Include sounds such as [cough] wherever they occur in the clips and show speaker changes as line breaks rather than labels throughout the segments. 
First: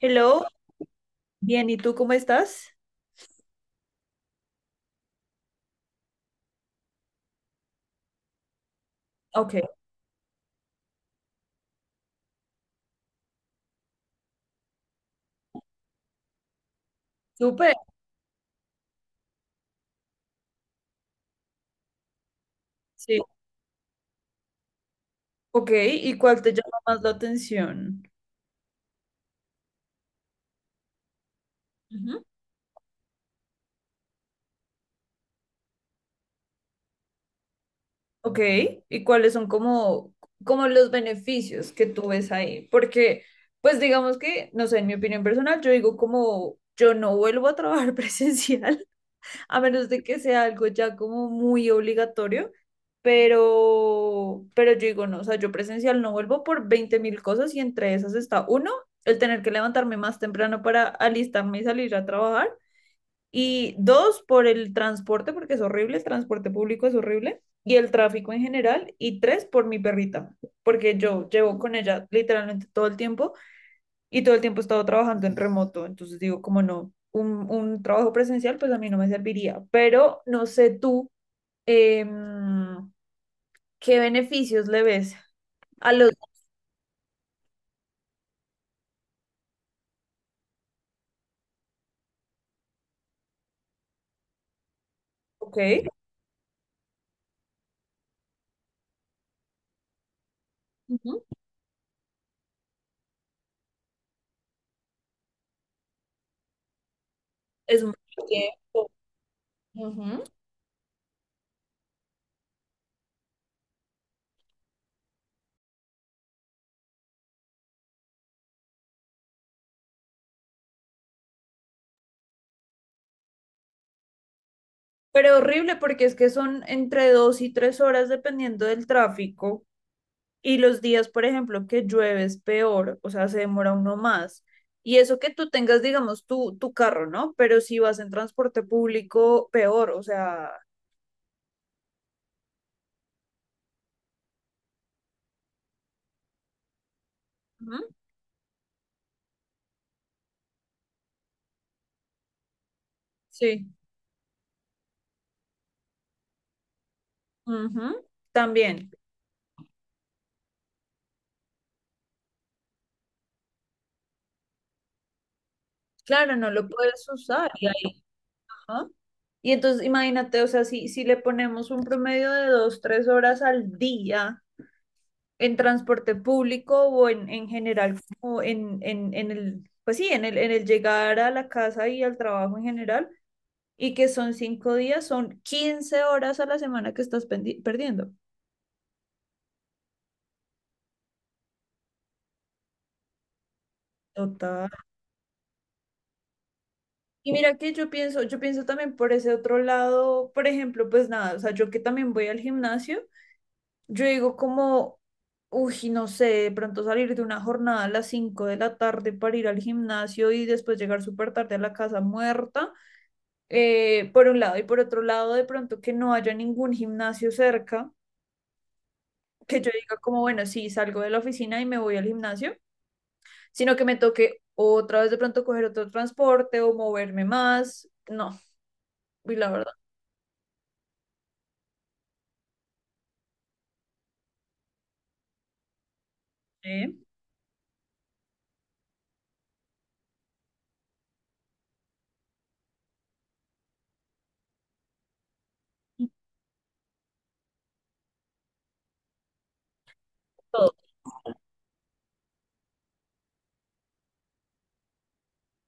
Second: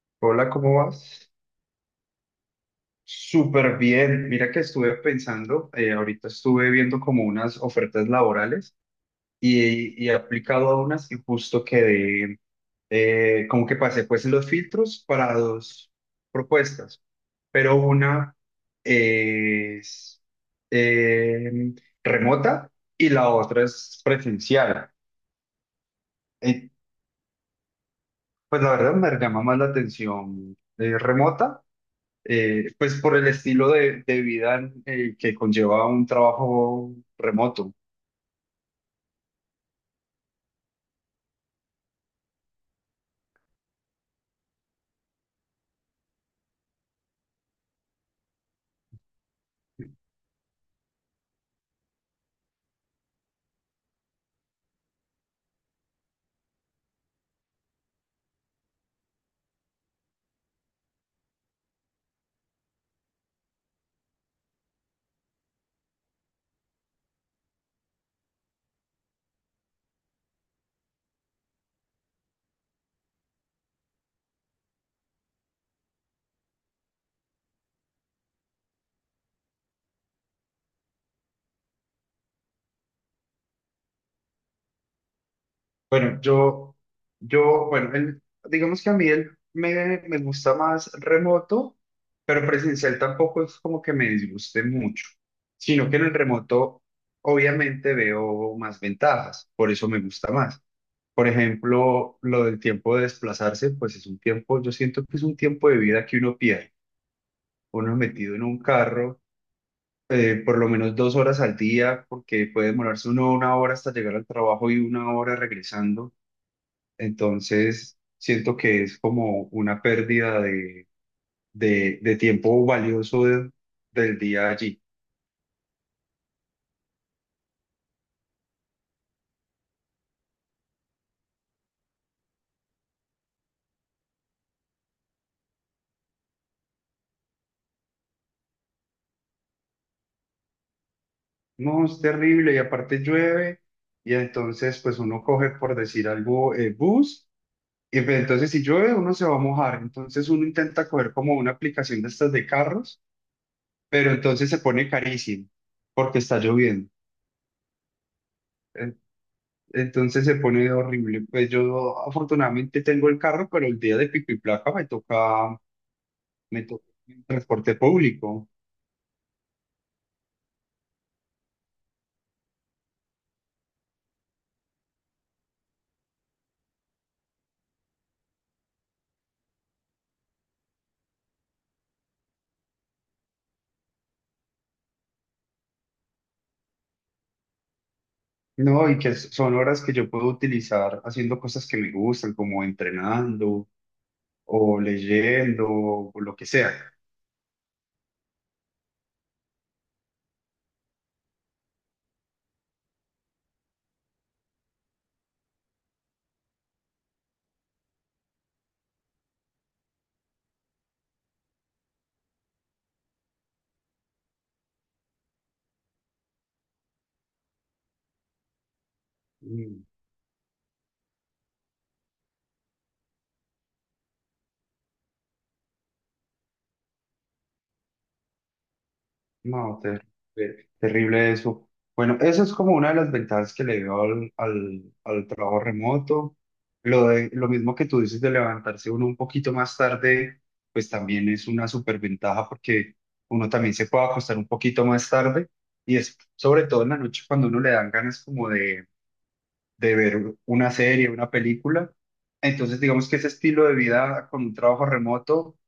Hello,
Hola, ¿cómo vas?
bien, ¿y tú cómo estás?
Súper bien. Mira que estuve pensando, ahorita estuve viendo como unas ofertas laborales
Ok,
y he aplicado a unas y justo quedé, como que pasé pues los filtros para dos propuestas,
súper,
pero una es eh, remota y
sí.
la otra es presencial.
Ok, ¿y cuál te
Eh,
llama más la atención?
pues la verdad me llama más la atención remota,
Ujú.
pues por el estilo de vida que conlleva un trabajo remoto.
Ok, ¿y cuáles son como, como los beneficios que tú ves ahí? Porque, pues digamos que, no sé, en mi opinión personal, yo digo como yo no vuelvo a trabajar [laughs] presencial a menos de que sea algo ya como muy obligatorio, pero yo digo, no, o sea, yo presencial no vuelvo por 20 mil cosas y entre esas está, uno, el tener que levantarme más temprano para alistarme y salir a trabajar, y dos, por el transporte, porque es horrible, el transporte público es horrible, y el tráfico en general, y tres, por mi perrita, porque yo llevo con ella literalmente todo el tiempo y todo el tiempo he estado trabajando en remoto, entonces digo, como no, un trabajo presencial pues a mí no me serviría, pero no sé tú em, qué beneficios le ves a los...
Bueno, bueno, digamos que a mí me gusta más remoto, pero presencial tampoco es como que me disguste mucho,
Ok,
sino que en el remoto obviamente veo más ventajas, por eso me gusta más.
ujú,
Por ejemplo, lo del tiempo de desplazarse, pues es un tiempo, yo siento que es un tiempo de vida que uno pierde.
es
Uno
mucho
es metido en un
tiempo.
carro
Ujú.
por lo menos dos horas al día, porque puede demorarse uno una hora hasta llegar al trabajo y una hora regresando. Entonces, siento que es como una pérdida de tiempo valioso del día allí.
Pero horrible porque es que son entre 2 y 3 horas dependiendo del tráfico y los días, por ejemplo, que llueve es peor, o sea, se demora uno más. Y eso que tú tengas, digamos, tu carro, ¿no? Pero si vas en transporte público, peor, o sea,
No, es terrible y aparte llueve y entonces pues uno coge, por decir algo, bus.
ujú.
Y pues, entonces si llueve uno se va a mojar, entonces uno intenta coger como una aplicación de estas de carros,
Sí.
pero entonces se pone carísimo porque está lloviendo.
Ujú, también.
Entonces se pone horrible. Pues yo afortunadamente tengo el carro, pero el día de pico y placa
Claro, no
me
lo
toca
puedes
en
usar. Y,
transporte
ahí,
público.
¿no? Y entonces imagínate, o sea, si le ponemos un promedio de dos, tres horas al día en transporte público o en general, como en el, pues sí, en el llegar a la casa y al trabajo en general, y que son 5 días, son 15 horas a la semana que estás perdiendo.
No, y que son horas que yo puedo utilizar haciendo cosas que me gustan, como entrenando
Total.
o leyendo o lo que sea.
Y mira que yo pienso también por ese otro lado, por ejemplo, pues nada, o sea, yo que también voy al gimnasio, yo digo como, uy, no sé, de pronto salir de una jornada a las 5 de la tarde para ir al gimnasio y después llegar súper tarde a la casa muerta, por un lado, y por otro lado, de pronto que no haya ningún gimnasio cerca, que yo
Mm.
diga como, bueno, sí, salgo de la oficina y me voy al gimnasio, sino que me toque otra vez de pronto coger otro transporte o moverme más, no, y la verdad,
No, terrible, terrible eso. Bueno, eso es como una de las ventajas que le veo al trabajo remoto.
¿eh?
Lo mismo que tú dices de levantarse uno un poquito más tarde, pues también es una superventaja porque uno también se puede acostar un poquito más tarde y es sobre todo en la noche cuando uno le dan ganas como de ver una
Todo.
serie, una película. Entonces, digamos que ese estilo de vida con un trabajo remoto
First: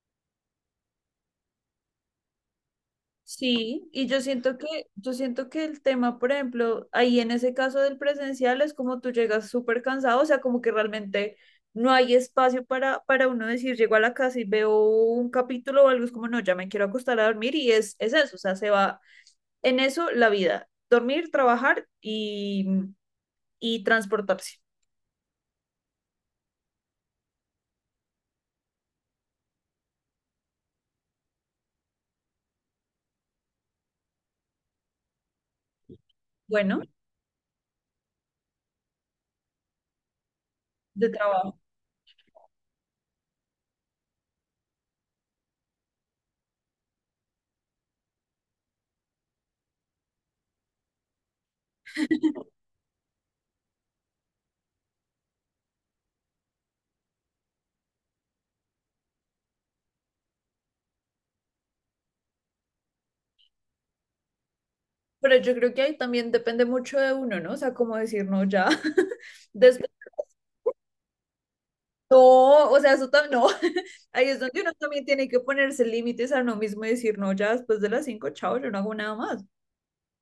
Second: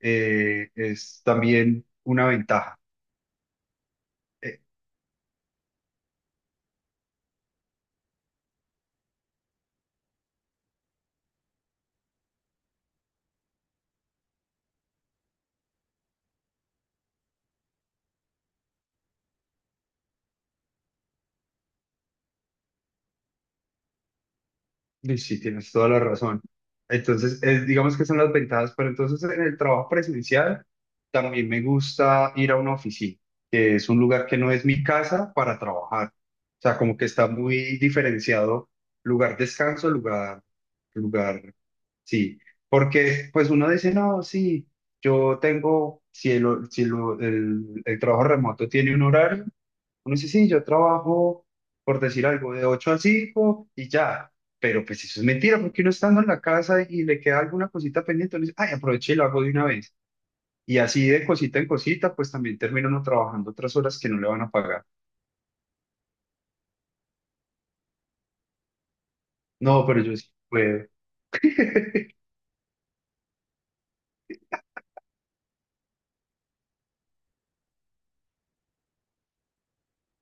es también una ventaja.
Sí, y
Eh,
yo siento que el tema, por ejemplo, ahí en ese caso del presencial es como tú llegas súper cansado, o sea, como que realmente no hay espacio para uno decir, llego a la casa y veo un capítulo o algo, es como, no, ya me quiero acostar a dormir y es eso, o sea, se va en eso la vida, dormir, trabajar y transportarse,
Y sí, tienes toda la razón. Entonces, digamos que son las ventajas, pero entonces en el trabajo presencial también me gusta ir a una oficina, que es un lugar que no es mi casa para trabajar. O sea,
bueno,
como que está muy diferenciado lugar descanso, lugar,
de
lugar,
trabajo.
sí. Porque pues uno dice, no, sí, yo tengo, si el, si el, el trabajo remoto tiene un horario, uno dice, sí, yo trabajo, por decir algo, de 8 a 5 y ya. Pero pues eso es mentira, porque uno estando en la casa y le queda alguna cosita pendiente, uno dice, ay, aproveché y lo hago de una vez. Y así de cosita en cosita, pues también termina uno trabajando otras horas que no le van a pagar.
Pero yo creo que ahí también depende mucho de uno, ¿no? O sea, como decir, no, ya, [laughs]
No,
después.
pero yo sí puedo. [laughs]
No, o sea, eso también no. [laughs] Ahí es donde uno también tiene que ponerse límites a uno mismo y decir, no, ya después de las 5, chao, yo no hago nada más.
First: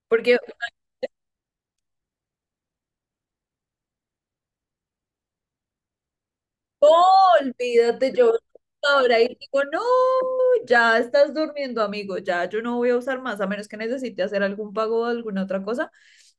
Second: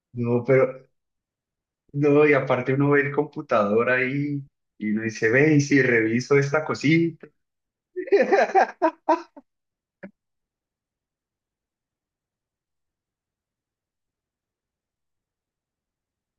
Porque
No, pero, no, y aparte uno ve el computador ahí y uno dice, ve, y si reviso esta
oh,
cosita.
olvídate, yo
[laughs]
ahora y digo, no, ya estás durmiendo, amigo, ya yo no voy a usar más, a menos que necesite hacer algún pago o alguna otra cosa,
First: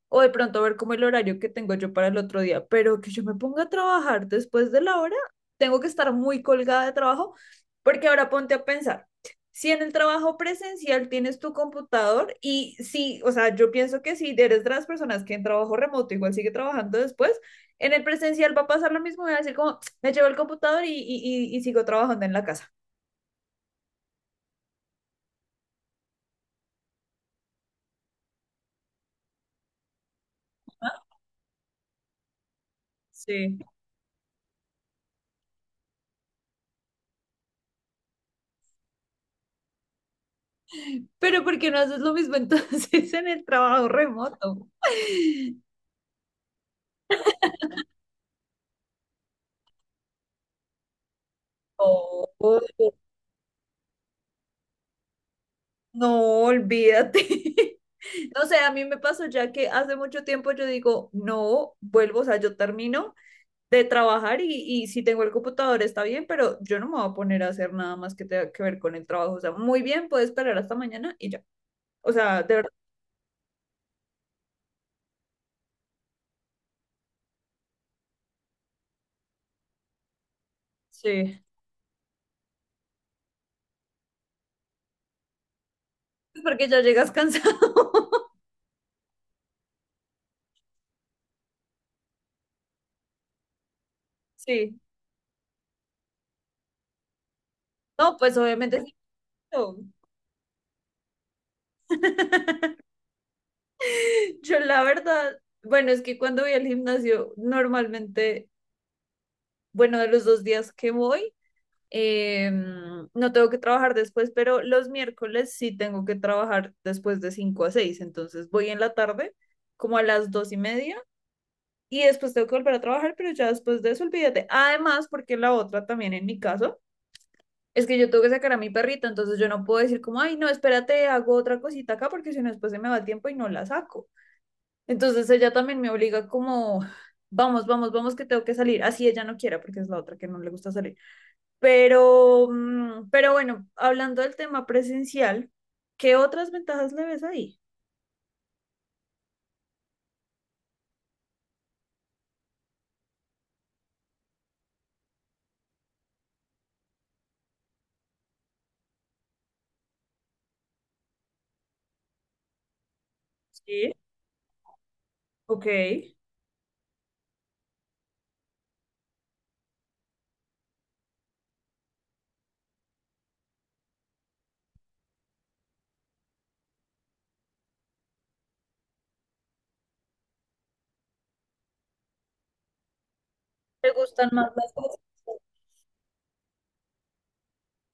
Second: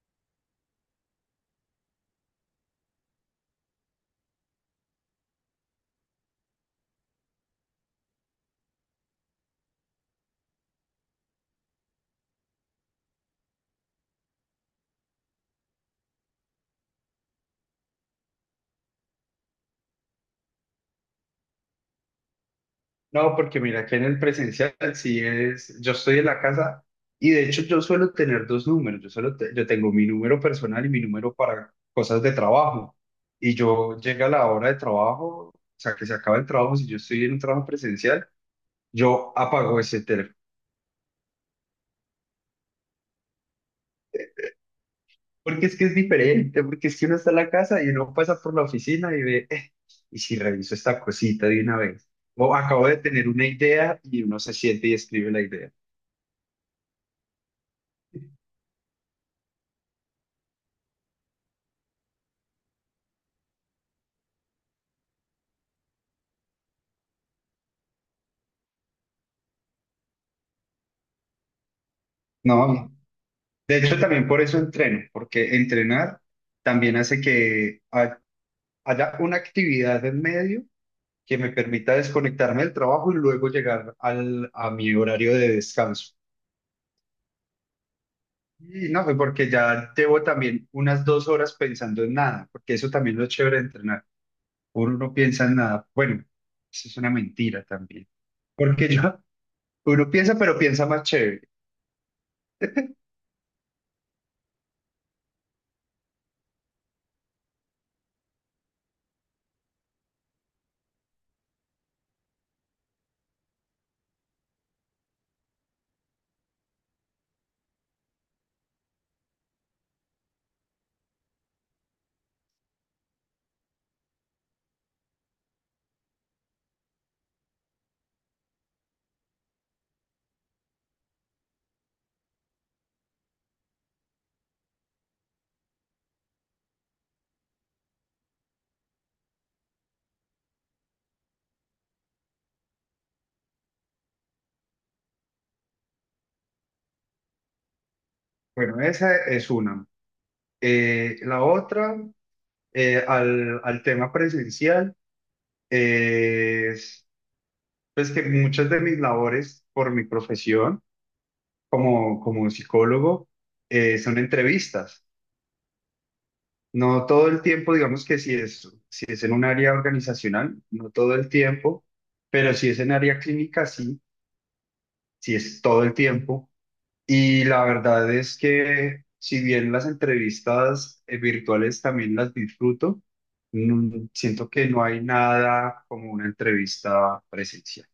o de pronto ver como el horario que tengo yo para el otro día, pero que yo me ponga a trabajar después de la hora, tengo que estar muy colgada de trabajo, porque ahora ponte a pensar. Si en el trabajo presencial tienes tu computador y si, o sea, yo pienso que si eres de las personas que en trabajo remoto igual sigue trabajando después, en el presencial va a pasar lo mismo, voy a decir como, me llevo el computador y sigo trabajando en la casa.
No, porque mira, que en el presencial sí es, yo estoy en la casa y de hecho yo suelo tener dos números, yo tengo mi número personal y mi número para cosas de trabajo. Y
Sí.
yo llega la hora de trabajo, o sea, que se acaba el trabajo, si yo estoy en un trabajo presencial, yo apago ese teléfono.
Pero ¿por qué no haces lo mismo entonces [laughs] en el trabajo remoto?
Porque es que es diferente, porque es que uno está en la casa y uno pasa por la oficina y ve, y si reviso esta cosita de una vez,
No,
o acabo de tener una idea y uno se siente y escribe la idea.
no, olvídate. [laughs] No sé, a mí me pasó ya que hace mucho tiempo yo digo, no, vuelvo, o sea, yo termino de trabajar y si tengo el computador está bien, pero yo no me voy a poner a hacer nada más que tenga que ver con el trabajo. O sea, muy bien, puedes esperar hasta mañana y ya. O sea, de verdad,
No. De hecho, también por eso entreno, porque entrenar también hace que haya una actividad en medio que
sí,
me permita desconectarme del trabajo y luego llegar a mi horario de descanso.
porque ya llegas cansado. [laughs]
Y no, pues porque ya llevo también unas dos horas pensando en nada, porque eso también es lo chévere de entrenar.
Sí.
Uno no piensa en nada. Bueno, eso es una mentira también.
No, pues obviamente
Porque
sí.
yo,
Yo,
Uno piensa, pero piensa más chévere.
[laughs] yo la verdad, bueno, es que cuando voy al gimnasio, normalmente, bueno, de los 2 días que voy, no tengo que trabajar después, pero los miércoles sí tengo que trabajar después de 5 a 6, entonces voy en la tarde, como a las 2 y media, y después tengo que volver a trabajar, pero ya después de eso, olvídate. Además, porque la otra también en mi caso. Es que yo tengo que sacar a mi perrita, entonces yo no puedo decir como, ay, no, espérate, hago otra cosita acá porque si no después se me va el tiempo y no la saco. Entonces ella también me obliga como, vamos, vamos, vamos que tengo que salir. Así ella no quiera porque es la otra que no le gusta salir. Pero, mm, pero bueno, hablando del tema presencial, ¿qué otras ventajas le ves ahí?
Bueno, esa es una. La otra, al tema presencial es pues que muchas de mis labores por mi profesión como, como psicólogo,
Sí,
son entrevistas.
ok. ¿Te
No todo el tiempo, digamos que si es en un área organizacional, no todo el tiempo, pero si es en área clínica, sí, sí es todo el tiempo. Y la verdad es que si bien las entrevistas virtuales también las disfruto,
gustan
siento
más
que
las
no
cosas?
hay nada como una entrevista presencial,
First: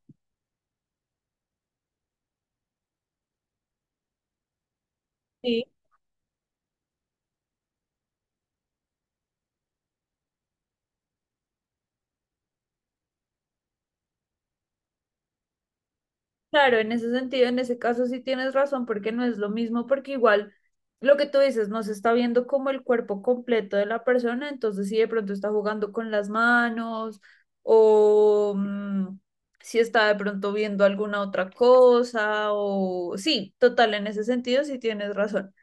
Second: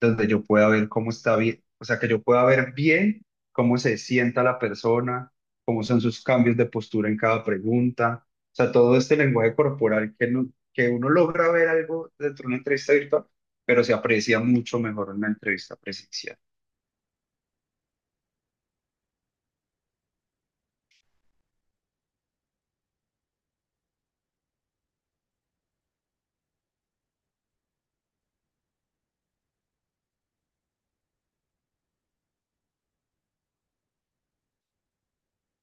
donde yo pueda ver cómo está bien, o sea, que yo pueda ver bien cómo se sienta la persona,
Sí,
cómo son sus cambios de postura en cada pregunta, o sea, todo este lenguaje corporal que, no- que uno logra ver algo dentro de una entrevista virtual, pero se aprecia mucho mejor en una entrevista presencial.
claro, en ese sentido, en ese caso sí tienes razón porque no es lo mismo porque igual... Lo que tú dices, no se está viendo como el cuerpo completo de la persona, entonces si de pronto está jugando con las manos o mm, si está de pronto viendo alguna otra cosa o sí, total, en ese sentido sí tienes razón.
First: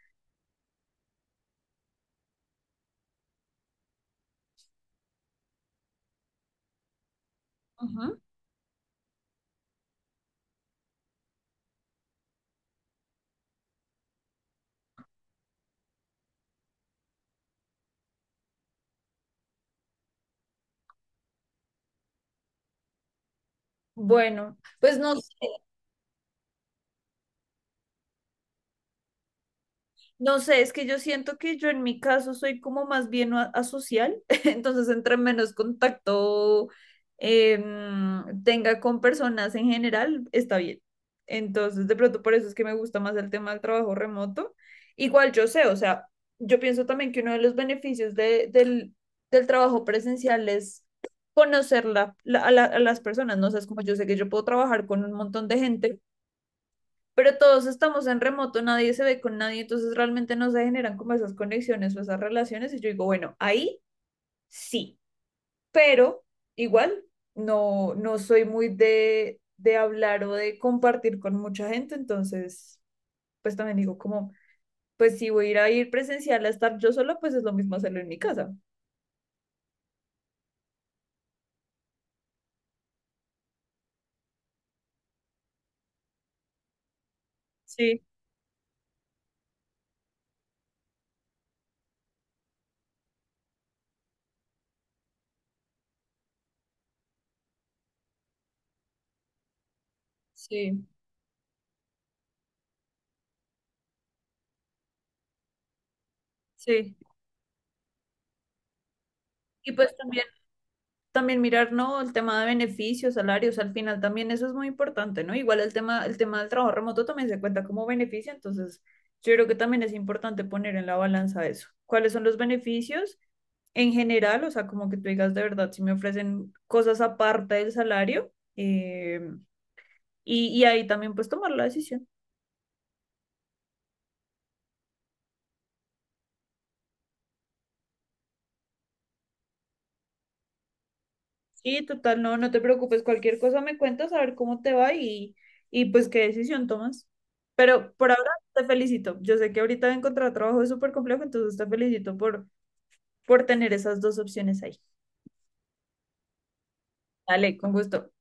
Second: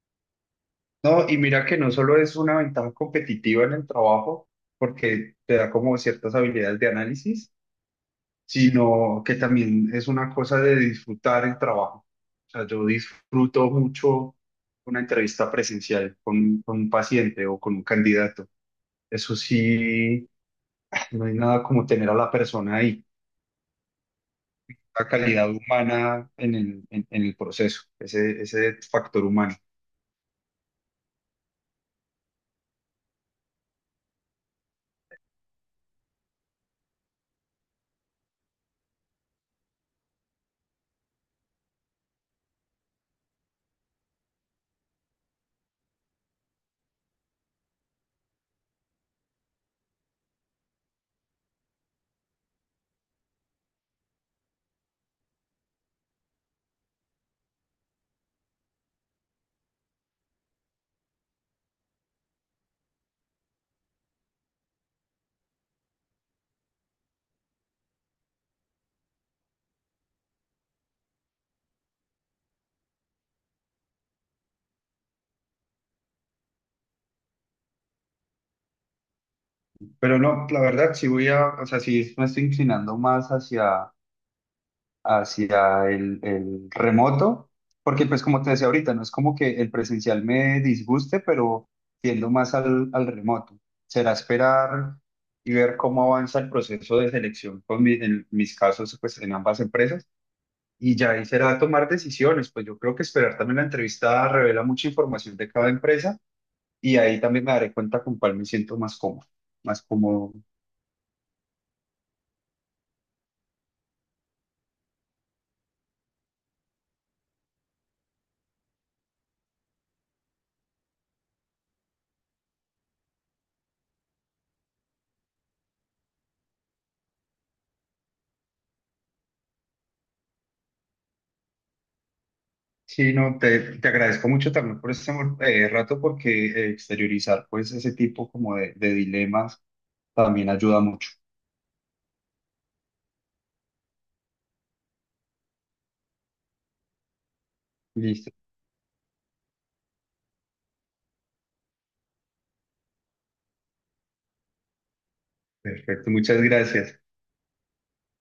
No, y mira que no solo es una ventaja competitiva en el trabajo, porque te da como ciertas habilidades de análisis,
Ujú.
sino que también es una cosa de disfrutar el trabajo. O sea, yo disfruto mucho una entrevista presencial con un paciente o con un candidato. Eso sí, no hay nada como tener a la persona ahí,
Bueno, pues
la
no,
calidad humana en el proceso, ese factor humano.
no sé, es que yo siento que yo en mi caso soy como más bien asocial, [laughs] entonces entre menos contacto tenga con personas en general, está bien. Entonces, de pronto por eso es que me gusta más el tema del trabajo remoto. Igual yo sé, o sea, yo pienso también que uno de los beneficios del del trabajo presencial es conocer a las personas, ¿no? O sea, es como yo sé que yo puedo trabajar con un montón de gente pero todos estamos en remoto, nadie se ve con nadie, entonces realmente no se generan como esas conexiones o esas relaciones. Y yo digo, bueno, ahí sí, pero igual no, no soy muy de hablar o de compartir con mucha gente, entonces pues también digo como, pues si voy a ir presencial a estar yo sola, pues es lo mismo hacerlo en mi casa.
Pero no, la verdad, o sea, sí me estoy inclinando más hacia el remoto,
Sí,
porque pues como te decía ahorita, no es como que el presencial me disguste, pero tiendo más al remoto. Será esperar y ver cómo avanza el proceso de selección con en mis casos pues en ambas empresas
sí,
y ya ahí será tomar decisiones, pues yo creo que esperar también la entrevista revela mucha información de cada empresa
sí.
y ahí también me daré cuenta con cuál me siento más cómodo,
Y
más
pues también
cómodo.
también mirar, ¿no? El tema de beneficios, salarios, al final también eso es muy importante, ¿no? Igual el tema del trabajo remoto también se cuenta como beneficio, entonces yo creo que también es importante poner en la balanza eso. ¿Cuáles son los beneficios en general? O sea, como que tú digas de verdad, si me ofrecen cosas aparte del salario, y ahí también pues tomar la decisión.
Sí, no, te agradezco mucho también por este rato porque exteriorizar pues ese tipo como de dilemas también ayuda mucho.
Sí, total, no, no te preocupes, cualquier cosa me cuentas a ver cómo te va y pues qué decisión tomas. Pero por ahora
Listo,
te felicito. Yo sé que ahorita encontrar trabajo es súper complejo, entonces te felicito por tener esas dos opciones ahí.
perfecto, muchas gracias.
Dale, con gusto.